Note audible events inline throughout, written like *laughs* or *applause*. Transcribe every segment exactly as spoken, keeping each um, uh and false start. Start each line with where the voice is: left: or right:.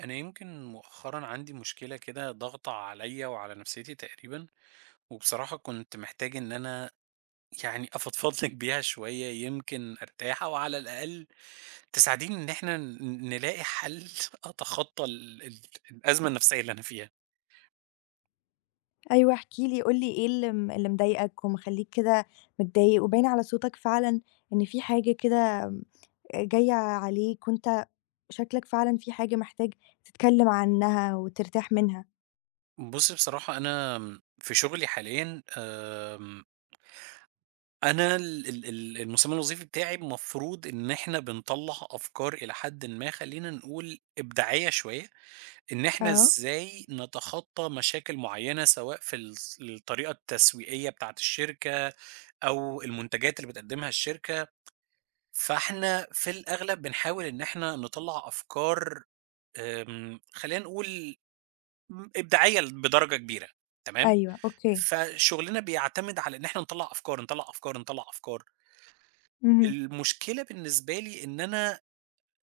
right: أنا يمكن مؤخرًا عندي مشكلة كده ضاغطة عليّا وعلى نفسيتي تقريبًا، وبصراحة كنت محتاج إن أنا يعني أفضفض لِك *laughs* بيها شوية يمكن أرتاح أو على الأقل تساعديني إن إحنا ن نلاقي حل *laughs* أتخطى ال ال الأزمة النفسية اللي أنا فيها.
left: أيوه احكِ لي، قُل لي إيه اللي م اللي مضايقك ومخلّيك كده متضايق، وباين على صوتك فعلًا إن في حاجة كده جاية عليك، وأنت شكلك فعلًا في حاجة محتاج تتكلّم عنها وترتاح منها.
right: بُصّي بصراحة أنا في شغلي حاليًا آمم، أنا ال ال ال المسمى الوظيفي بتاعي المفروض إن إحنا بنطلّع أفكار إلى حدٍ ما خلّينا نقول إبداعية شوية. إن إحنا
left: آه.
right: إزاي نتخطّى مشاكل معيّنة سواء في الص الطريقة التسويقية بتاعة الشركة أو المنتجات اللي بتقدّمها الشركة، فإحنا في الأغلب بنحاول إن إحنا نطلّع أفكار آمم، خلّينا نقول م إبداعية ل بدرجة كبيرة تمام،
left: أيوه. أوكي.
right: فشُغلنا بيعتمد على إن إحنا نطلّع أفكار، نطلّع أفكار، نطلّع أفكار.
left: اهم.
right: المشكلة بالنسبة لي إن أنا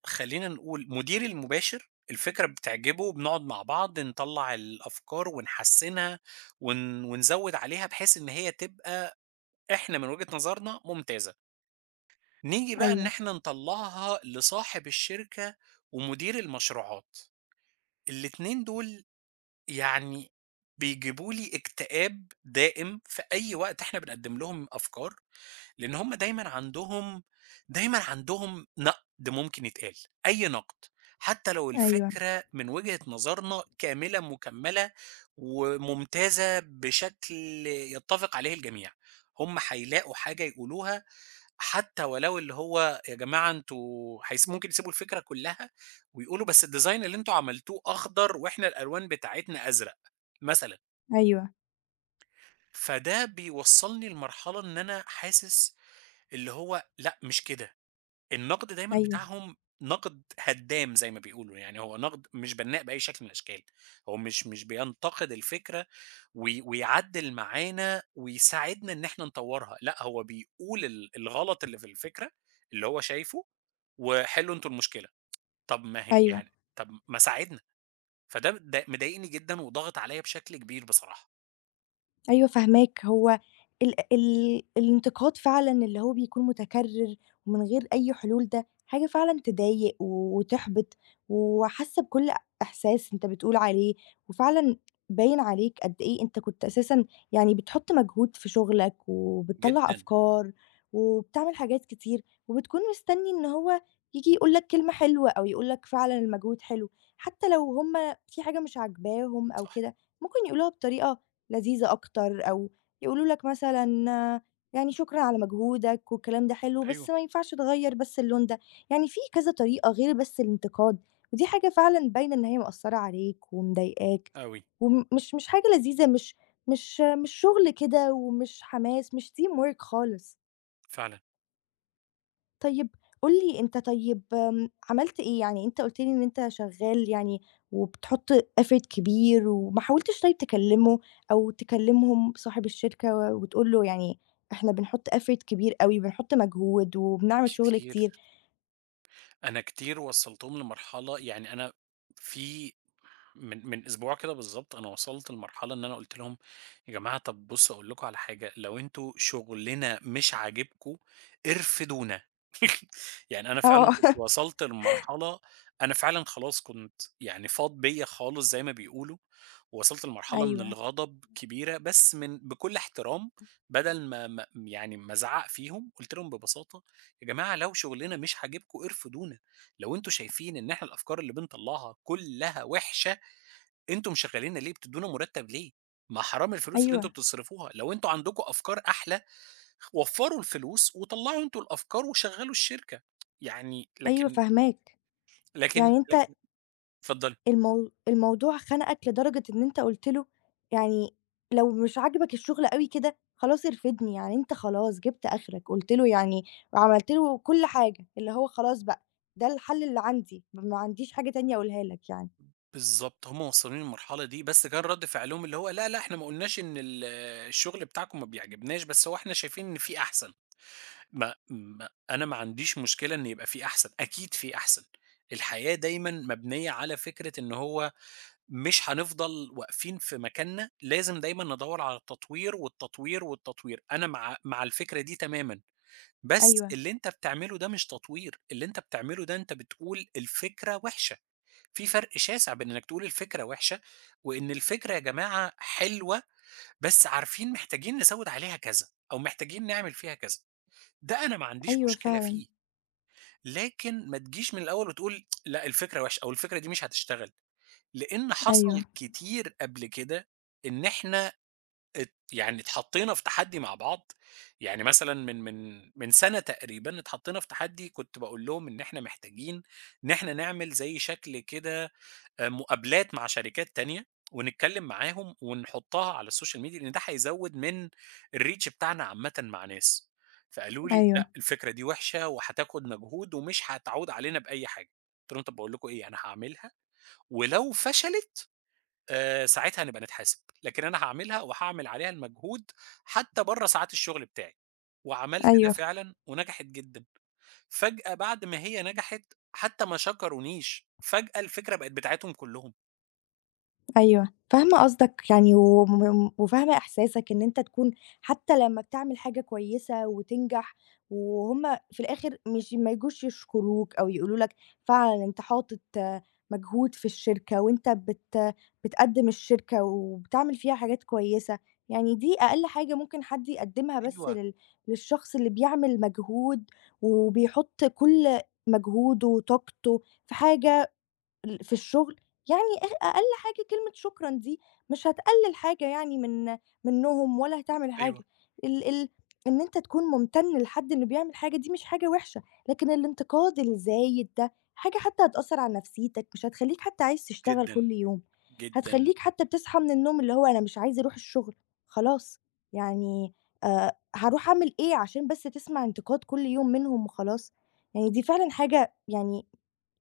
right: خلّينا نقول مديري المباشر الفكرة بتعجبه، بنقعد مع بعض نطلّع الأفكار ونحسّنها ون ونزوّد عليها بحيث إن هي تبقى إحنا من وجهة نظرنا ممتازة. نيجي بقى إن
left: أيوه.
right: إحنا نطلّعها لصاحب الشركة ومدير المشروعات، الاتنين دول يعني بيجيبوا لي اكتئاب دائم في أي وقت إحنا بنقدّم لهم أفكار لأن هم دايمًا عندهم دايمًا عندهم نقد ممكن يتقال، أي نقد، حتى لو
left: أيوه.
right: الفكرة من وجهة نظرنا كاملة مُكمّلة وممتازة بشكل يتّفق عليه الجميع، هم هيلاقوا حاجة يقولوها حتى ولو اللي هو يا جماعة أنتم هيس ممكن يسيبوا الفكرة كلّها ويقولوا بس الdesign اللي أنتم عملتوه أخضر وإحنا الألوان بتاعتنا أزرق مثلًا.
left: أيوه.
right: فده بيوصّلني لمرحلة إن أنا حاسس اللي هو لأ مش كده، النقد دايمًا
left: أيوه.
right: بتاعهم نقد هدّام زي ما بيقولوا، يعني هو نقد مش بنّاء بأي شكل من الأشكال، هو مش مش بينتقد الفكرة وي ويعدّل معانا ويساعدنا إن إحنا نطوّرها، لأ هو بيقول ال الغلط اللي في الفكرة اللي هو شايفه، وحلّوا أنتم المشكلة، طَب ما هي
left: أيوه.
right: يعني طَب ما ساعدنا، فده د مضايقني جدًا وضاغط عليَّ بشكل كبير بصراحة،
left: أيوه فاهماك، هو ال ال الانتقاد فعلًا اللي هو بيكون متكرر ومن غير أي حلول، ده حاجة فعلًا تضايق وتحبط، وحاسة بكل إحساس أنت بتقول عليه، وفعلًا باين عليك قد إيه أنت كنت أساسًا يعني بتحط مجهود في شغلك، وبتطلّع
right: جدًا،
left: أفكار، وبتعمل حاجات كتير، وبتكون مستني إن هو ييجي يقول لك كلمة حلوة، أو يقول لك فعلًا المجهود حلو. حتى لو هُم في حاجة مش عاجباهم أو
right: صح،
left: كده، ممكن يقولوها بطريقة لذيذة أكتر، أو يقولوا لك مثلًا آه، يعني شكرًا على مجهودك والكلام ده حلو،
right: أيوه،
left: بس ما ينفعش تغيّر بس اللون ده. يعني في كذا طريقة غير بس الانتقاد، ودي حاجة فعلًا باينة إن هي مأثّرة عليك ومضايقاك،
right: أوي.
left: ومش مش حاجة لذيذة، مش مش مش شغل كده، ومش حماس، مش team work خالص.
right: فعلًا،
left: طيب قُل لي أنت، طيب آمم، عملت إيه؟ يعني أنت قُلت لي إن أنت شغّال يعني وبتحُط effort كبير، وما حاولتش طيب تكلّمه أو تكلّمهم صاحب الشركة و وتقول له يعني إحنا بنحُط effort كبير أوي، بنحُط مجهود وبنعمل شغل
right: كتير،
left: كتير.
right: أنا كتير وصّلتهم لمرحلة يعني أنا في من من أسبوع كده بالضبط أنا وصلت لمرحلة إن أنا قُلت لهم: "يا جماعة طب بُصّوا أقول لكم على حاجة، لو أنتم شغلنا مش عاجبكم ارفدونا." *laughs* يعني أنا
left: آه.
right: فعلًا كنت
left: *laughs*
right: وصلت لمرحلة أنا فعلًا خلاص كنت يعني فاض بيّا خالص زي ما بيقولوا، ووصلت لمرحلة من
left: أيوه.
right: الغضب كبيرة، بس من بكل احترام بدل ما ما يعني ما أزعّق فيهم، قُلت لهم ببساطة: "يا جماعة لو شغلنا مش عاجبكم ارفدونا، لو أنتم شايفين إن إحنا الأفكار اللي بنطلّعها كلّها وِحشة" أنتم مشغّلينّا ليه، بتدّونا مُرتّب ليه؟ ما حرام الفلوس اللي أنتم
left: أيوه.
right: بتصرفوها، لو أنتم عندكم أفكار أحلى وفّروا الفلوس وطلّعوا أنتم الأفكار وشغّلوا الشركة، يعني
left: أيوه
right: لكن
left: فاهماك.
right: لكن
left: يعني أنت
right: لكن اتفضّلي.
left: المو الموضوع خنقك لدرجة إن أنت قُلت له يعني لو مش عاجبك الشغل أوي كده، خلاص ارفدني، يعني أنت خلاص جِبت آخرك، قُلت له يعني وعملت له كل حاجة، اللي هو خلاص بقى ده الحل اللي عندي، ما عنديش حاجة تانية أقولها لك يعني.
right: بالضبط، هم موصّلينّي للمرحلة دي، بس كان رَد فعلهم اللي هو "لا، لأ، إحنا ما قُلناش إن ال الشغل بتاعكم ما بيعجبناش، بس هو إحنا شايفين إن في أحسن." ما ما أنا ما عنديش مشكلة إن يبقى في أحسن، أكيد في أحسن، الحياة دايمًا مبنية على فكرة إن هو مش هنفضل واقفين في مكاننا، لازم دايمًا ندوّر على التطوير، والتطوير، والتطوير، أنا مع مع الفكرة دي تمامًا، بس
left: أيوه.
right: اللي أنت بتعمله ده مش تطوير، اللي أنت بتعمله ده أنت بتقول الفكرة وِحشة، في فرق شاسع بين إنك تقول الفكرة وِحشة، وإن الفكرة يا جماعة حلوة بس عارفين محتاجين نزوّد عليها كذا، أو محتاجين نعمل فيها كذا، ده أنا ما عنديش
left: أيوه
right: مشكلة
left: فعلًا.
right: فيه، لكن ما تجيش من الأول وتقول لأ الفكرة وِحشة، أو الفكرة دي مش هتشتغل. لإن حصل
left: أيوه.
right: كتير قبل كده إن إحنا ات يعني اتحطّينا في تحدّي مع بعض، يعني مثلًا من من من سَنة تقريبًا اتحطّينا في تحدّي كنت باقول لهم إن إحنا محتاجين إن إحنا نعمل زي شكل كده آآ مقابلات مع شركات تانية ونتكلّم معاهم ونحُطّها على السوشيال ميديا لإن ده هيزوّد من الreach بتاعنا عامةً مع ناس. فقالوا لي:
left: أيوه.
right: "لأ، الفكرة دي وِحشة وهتاخُد مجهود ومش هتعود علينا بأي حاجة." قُلت لهم: "طَب باقول لكم إيه، أنا هاعملها ولو فشلت آآ ساعتها نبقى نتحاسب، لكن أنا هاعملها وهاعمل عليها المجهود حتى برّه ساعات الشغل بتاعي، وعملت ده
left: أيوه.
right: فعلًا ونجحت جدًا، فجأة بعد ما هي نجحت حتى ما شكرونيش، فجأة الفكرة بقت بتاعتهم كلّهم.
left: أيوه، فاهمة قصدك يعني وم وفاهمة إحساسك، إن أنت تكون حتى لمّا بتعمل حاجة كويسة وتنجح، وهُم في الآخر مش ما يجوش يشكروك أو يقولوا لك فعلًا أنت حاطط آه، مجهود في الشركة، وأنت بت بتقدّم الشركة وبتعمل فيها حاجات كويسة. يعني دي أقل حاجة ممكن حد يقدّمها، بس
right: أيوه،
left: لل للشخص اللي بيعمل مجهود وبيحط كل مجهوده وطاقته في حاجة ال في الشغل. يعني أ أقل حاجة كلمة شكرًا دي مش هتقلل حاجة يعني من منّهم ولا هتعمل
right: أيوه،
left: حاجة. ال ال إن أنت تكون ممتن للحد إنه بيعمل حاجة، دي مش حاجة وحشة. لكن الانتقاد الزايد ده حاجة حتى هتأثّر على نفسيتك، مش هتخلّيك حتى عايز تشتغل
right: جدًا،
left: كل يوم.
right: جدًا،
left: هتخلّيك حتى بتصحى من النوم اللي هو أنا مش عايز أروح الشغل، خلاص، يعني آآ هاروح أعمل إيه عشان بس تسمع انتقاد كل يوم منهم وخلاص؟ يعني دي فعلًا حاجة يعني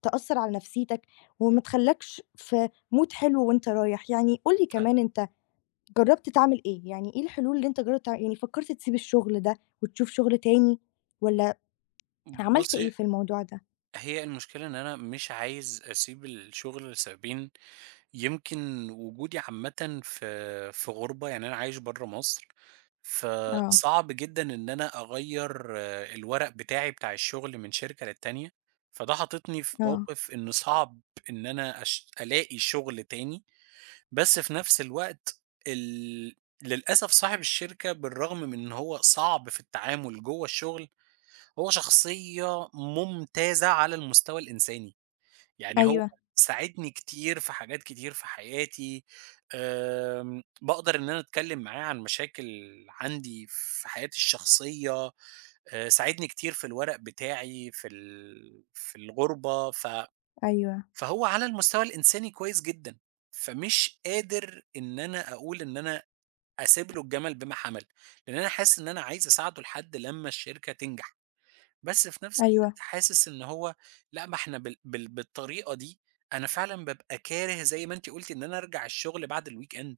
left: تأثّر على نفسيتك وما تخلّكش في mood حلو وأنت رايح. يعني قُل لي
right: فعلًا.
left: كمان أنت جرّبت تعمل إيه؟ يعني إيه الحلول اللي أنت جرّبت تع يعني فكّرت تسيب الشغل ده وتشوف شغل تاني، والّا عملت
right: بُصّي،
left: إيه في الموضوع ده؟
right: هي المشكلة إن أنا مش عايز أسيب الشغل لسببين يمكن وجودي عامةً في في غُربة، يعني أنا عايش برّه مصر،
left: آه.
right: فصعب جدًا إن أنا أغيّر آه، الورق بتاعي بتاع الشغل من شركة للتانية، فده حاططني في
left: آه.
right: موقف إن صعب إن أنا أش ألاقي شغل تاني، بس في نفس الوقت ال للأسف صاحب الشركة بالرغم من إن هو صعب في التعامل جوّه الشغل، هو شخصية ممتازة على المستوى الإنساني. يعني هو
left: أيوه.
right: ساعدني كتير في حاجات كتير في حياتي، آمم، باقدر إن أنا أتكلّم معاه عن مشاكل عندي في حياتي الشخصية، آآ، ساعدني كتير في الورق بتاعي في ال في الغُربة، ف
left: أيوه.
right: فهو على المستوى الإنساني كويس جدًا، فمش قادر إن أنا أقول إن أنا أسيب له الجمل بما حمل، لإن أنا حاسس إن أنا عايز أساعده لحد لمّا الشركة تنجح. بس في نفس
left: أيوه.
right: الوقت حاسس إن هو لأ، ما إحنا بال بال بالطريقة دي أنا فعلًا بابقى كاره زي ما أنتِ قُلتِ إن أنا أرجع الشغل بعد الweekend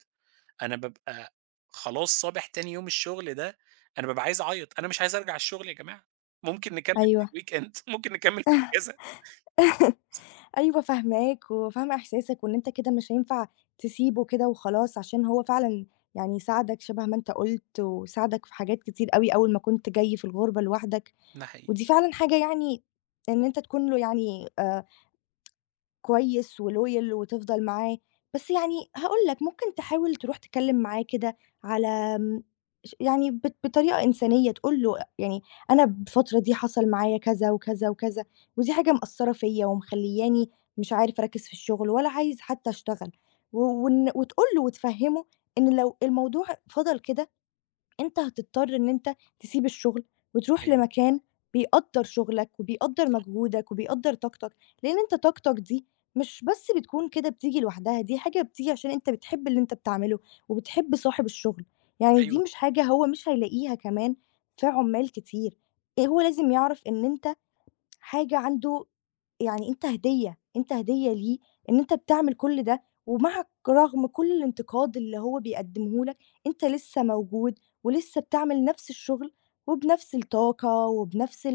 right: أنا بابقى خلاص صابح تاني يوم الشغل ده، أنا بابقى عايز أعيط، أنا مش عايز أرجع الشغل يا جماعة، ممكن نكمّل في
left: أيوه.
right: الweekend *laughs* ممكن نكمّل في
left: *laughs*
right: الإجازة.
left: أيوه فاهماك وفاهمة إحساسك، وإن أنت كده مش هينفع تسيبه كده وخلاص، عشان هو فعلًا يعني ساعدك شبه ما أنت قُلت، وساعدك في حاجات كتير أوي أول ما كنت جاي في الغُربة لوحدك.
right: ده حقيقي،
left: ودي فعلًا حاجة يعني إن أنت تكون له يعني آآ كويس وloyal وتفضل معاه. بس يعني هاقول لك، ممكن تحاول تروح تتكلم معاه كده على آمم ش يعني بط بطريقة إنسانية، تقول له يعني أنا الفترة دي حصل معايا كذا وكذا وكذا، ودي حاجة مأثّرة فيّا ومخلّياني مش عارف أركّز في الشغل ولا عايز حتى أشتغل، و وإن وتقول له وتفهّمه إن لو الموضوع فضل كده أنت هتضطر إن أنت تسيب الشغل وتروح
right: أيوه،
left: لمكان بيقدّر شغلك وبيقدّر مجهودك وبيقدّر طاقتك. لإن أنت طاقتك دي مش بس بتكون كده بتيجي لوحدها، دي حاجة بتيجي عشان أنت بتحب اللي أنت بتعمله وبتحب صاحب الشغل. يعني دي
right: أيوه،
left: مش حاجة هو مش هيلاقيها كمان في عُمّال كتير. آآ هو لازم يعرف إن أنت حاجة عنده، يعني أنت هدية، أنت هدية ليه إن أنت بتعمل كل ده، ومعك رغم كل الانتقاد اللي هو بيقدمه لك، أنت لسه موجود ولسه بتعمل نفس الشغل وبنفس الطاقة وبنفس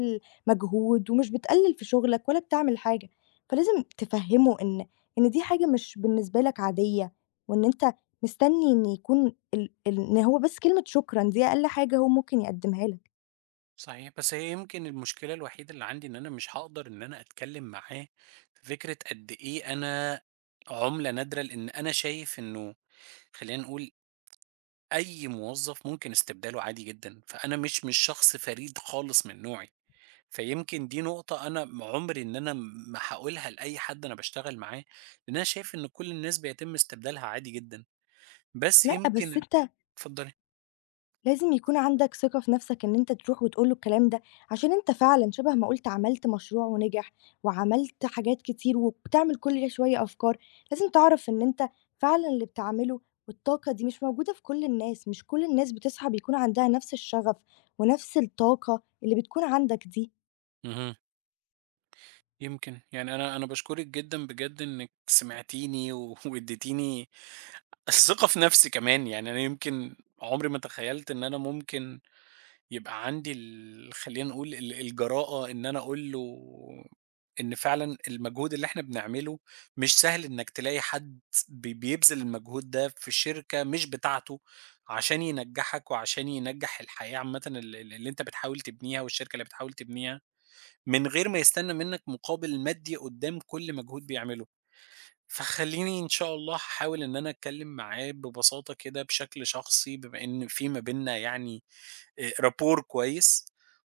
left: المجهود، ومش بتقلل في شغلك ولا بتعمل حاجة. فلازم تفهمه إن إن دي حاجة مش بالنسبة لك عادية، وإن أنت مستني إن يكون ال ال إن هو بس كلمة شكرًا دي أقل حاجة هو ممكن يقدمها لك.
right: صحيح، بس هي يمكن المشكلة الوحيدة اللي عندي إن أنا مش هاقدر إن أنا أتكلّم معاه في فكرة قد إيه أنا عُملة نادرة، لإن أنا شايف إنه خلّينا نقول أي موظف ممكن استبداله عادي جدًا، فأنا مش مش شخص فريد خالص من نوعي، فيمكن دي نقطة أنا م عمري إن أنا م- ما هاقولها لأي حد أنا باشتغل معاه، لإن أنا شايف إن كل الناس بيتم استبدالها عادي جدًا، بس
left: لأ بس
right: يمكن
left: أنت
right: اتفضلي.
left: لازم يكون عندك ثقة في نفسك إن أنت تروح وتقول له الكلام ده، عشان أنت فعلًا شبه ما قُلت عملت مشروع ونجح، وعملت حاجات كتير، وبتعمل كل شوية أفكار. لازم تعرف إن أنت فعلًا اللي بتعمله والطاقة دي مش موجودة في كل الناس، مش كل الناس بتصحى بيكون عندها نفس الشغف ونفس الطاقة اللي بتكون عندك دي.
right: اهم، يمكن، يعني أنا أنا باشكرِك جدًا بجد إنِّك سمعتيني و *laughs* واديتيني الثقة في نفسي كمان، يعني أنا يمكن عمري ما تخيلت إن أنا ممكن يبقى عندي ال خلّينا نقول ال الجرأة إن أنا أقول له إن فعلًا المجهود اللي إحنا بنعمله مش سهل إنّك تلاقي حد بي بيبذل المجهود ده في شركة مش بتاعته عشان ينجّحك وعشان ينجّح الحياة عامةً ال ال اللي أنت بتحاول تبنيها والشركة اللي بتحاول تبنيها، من غير ما يستنى منّك مقابل مادي قدّام كل مجهود بيعمله. فخلّيني إن شاء الله هاحاول إن أنا أتكلّم معاه ببساطة كده بشكل شخصي بما إن في ما بيننا يعني آآ rapport كويس،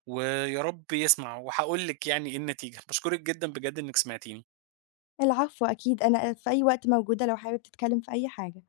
right: ويا رب يسمع، وهاقول لِك يعني إيه النتيجة. باشكرِك جدًا بجد إنِّك سمعتيني.
left: العفو أكيد، أنا في أي وقت موجودة لو حابب تتكلم في أي حاجة.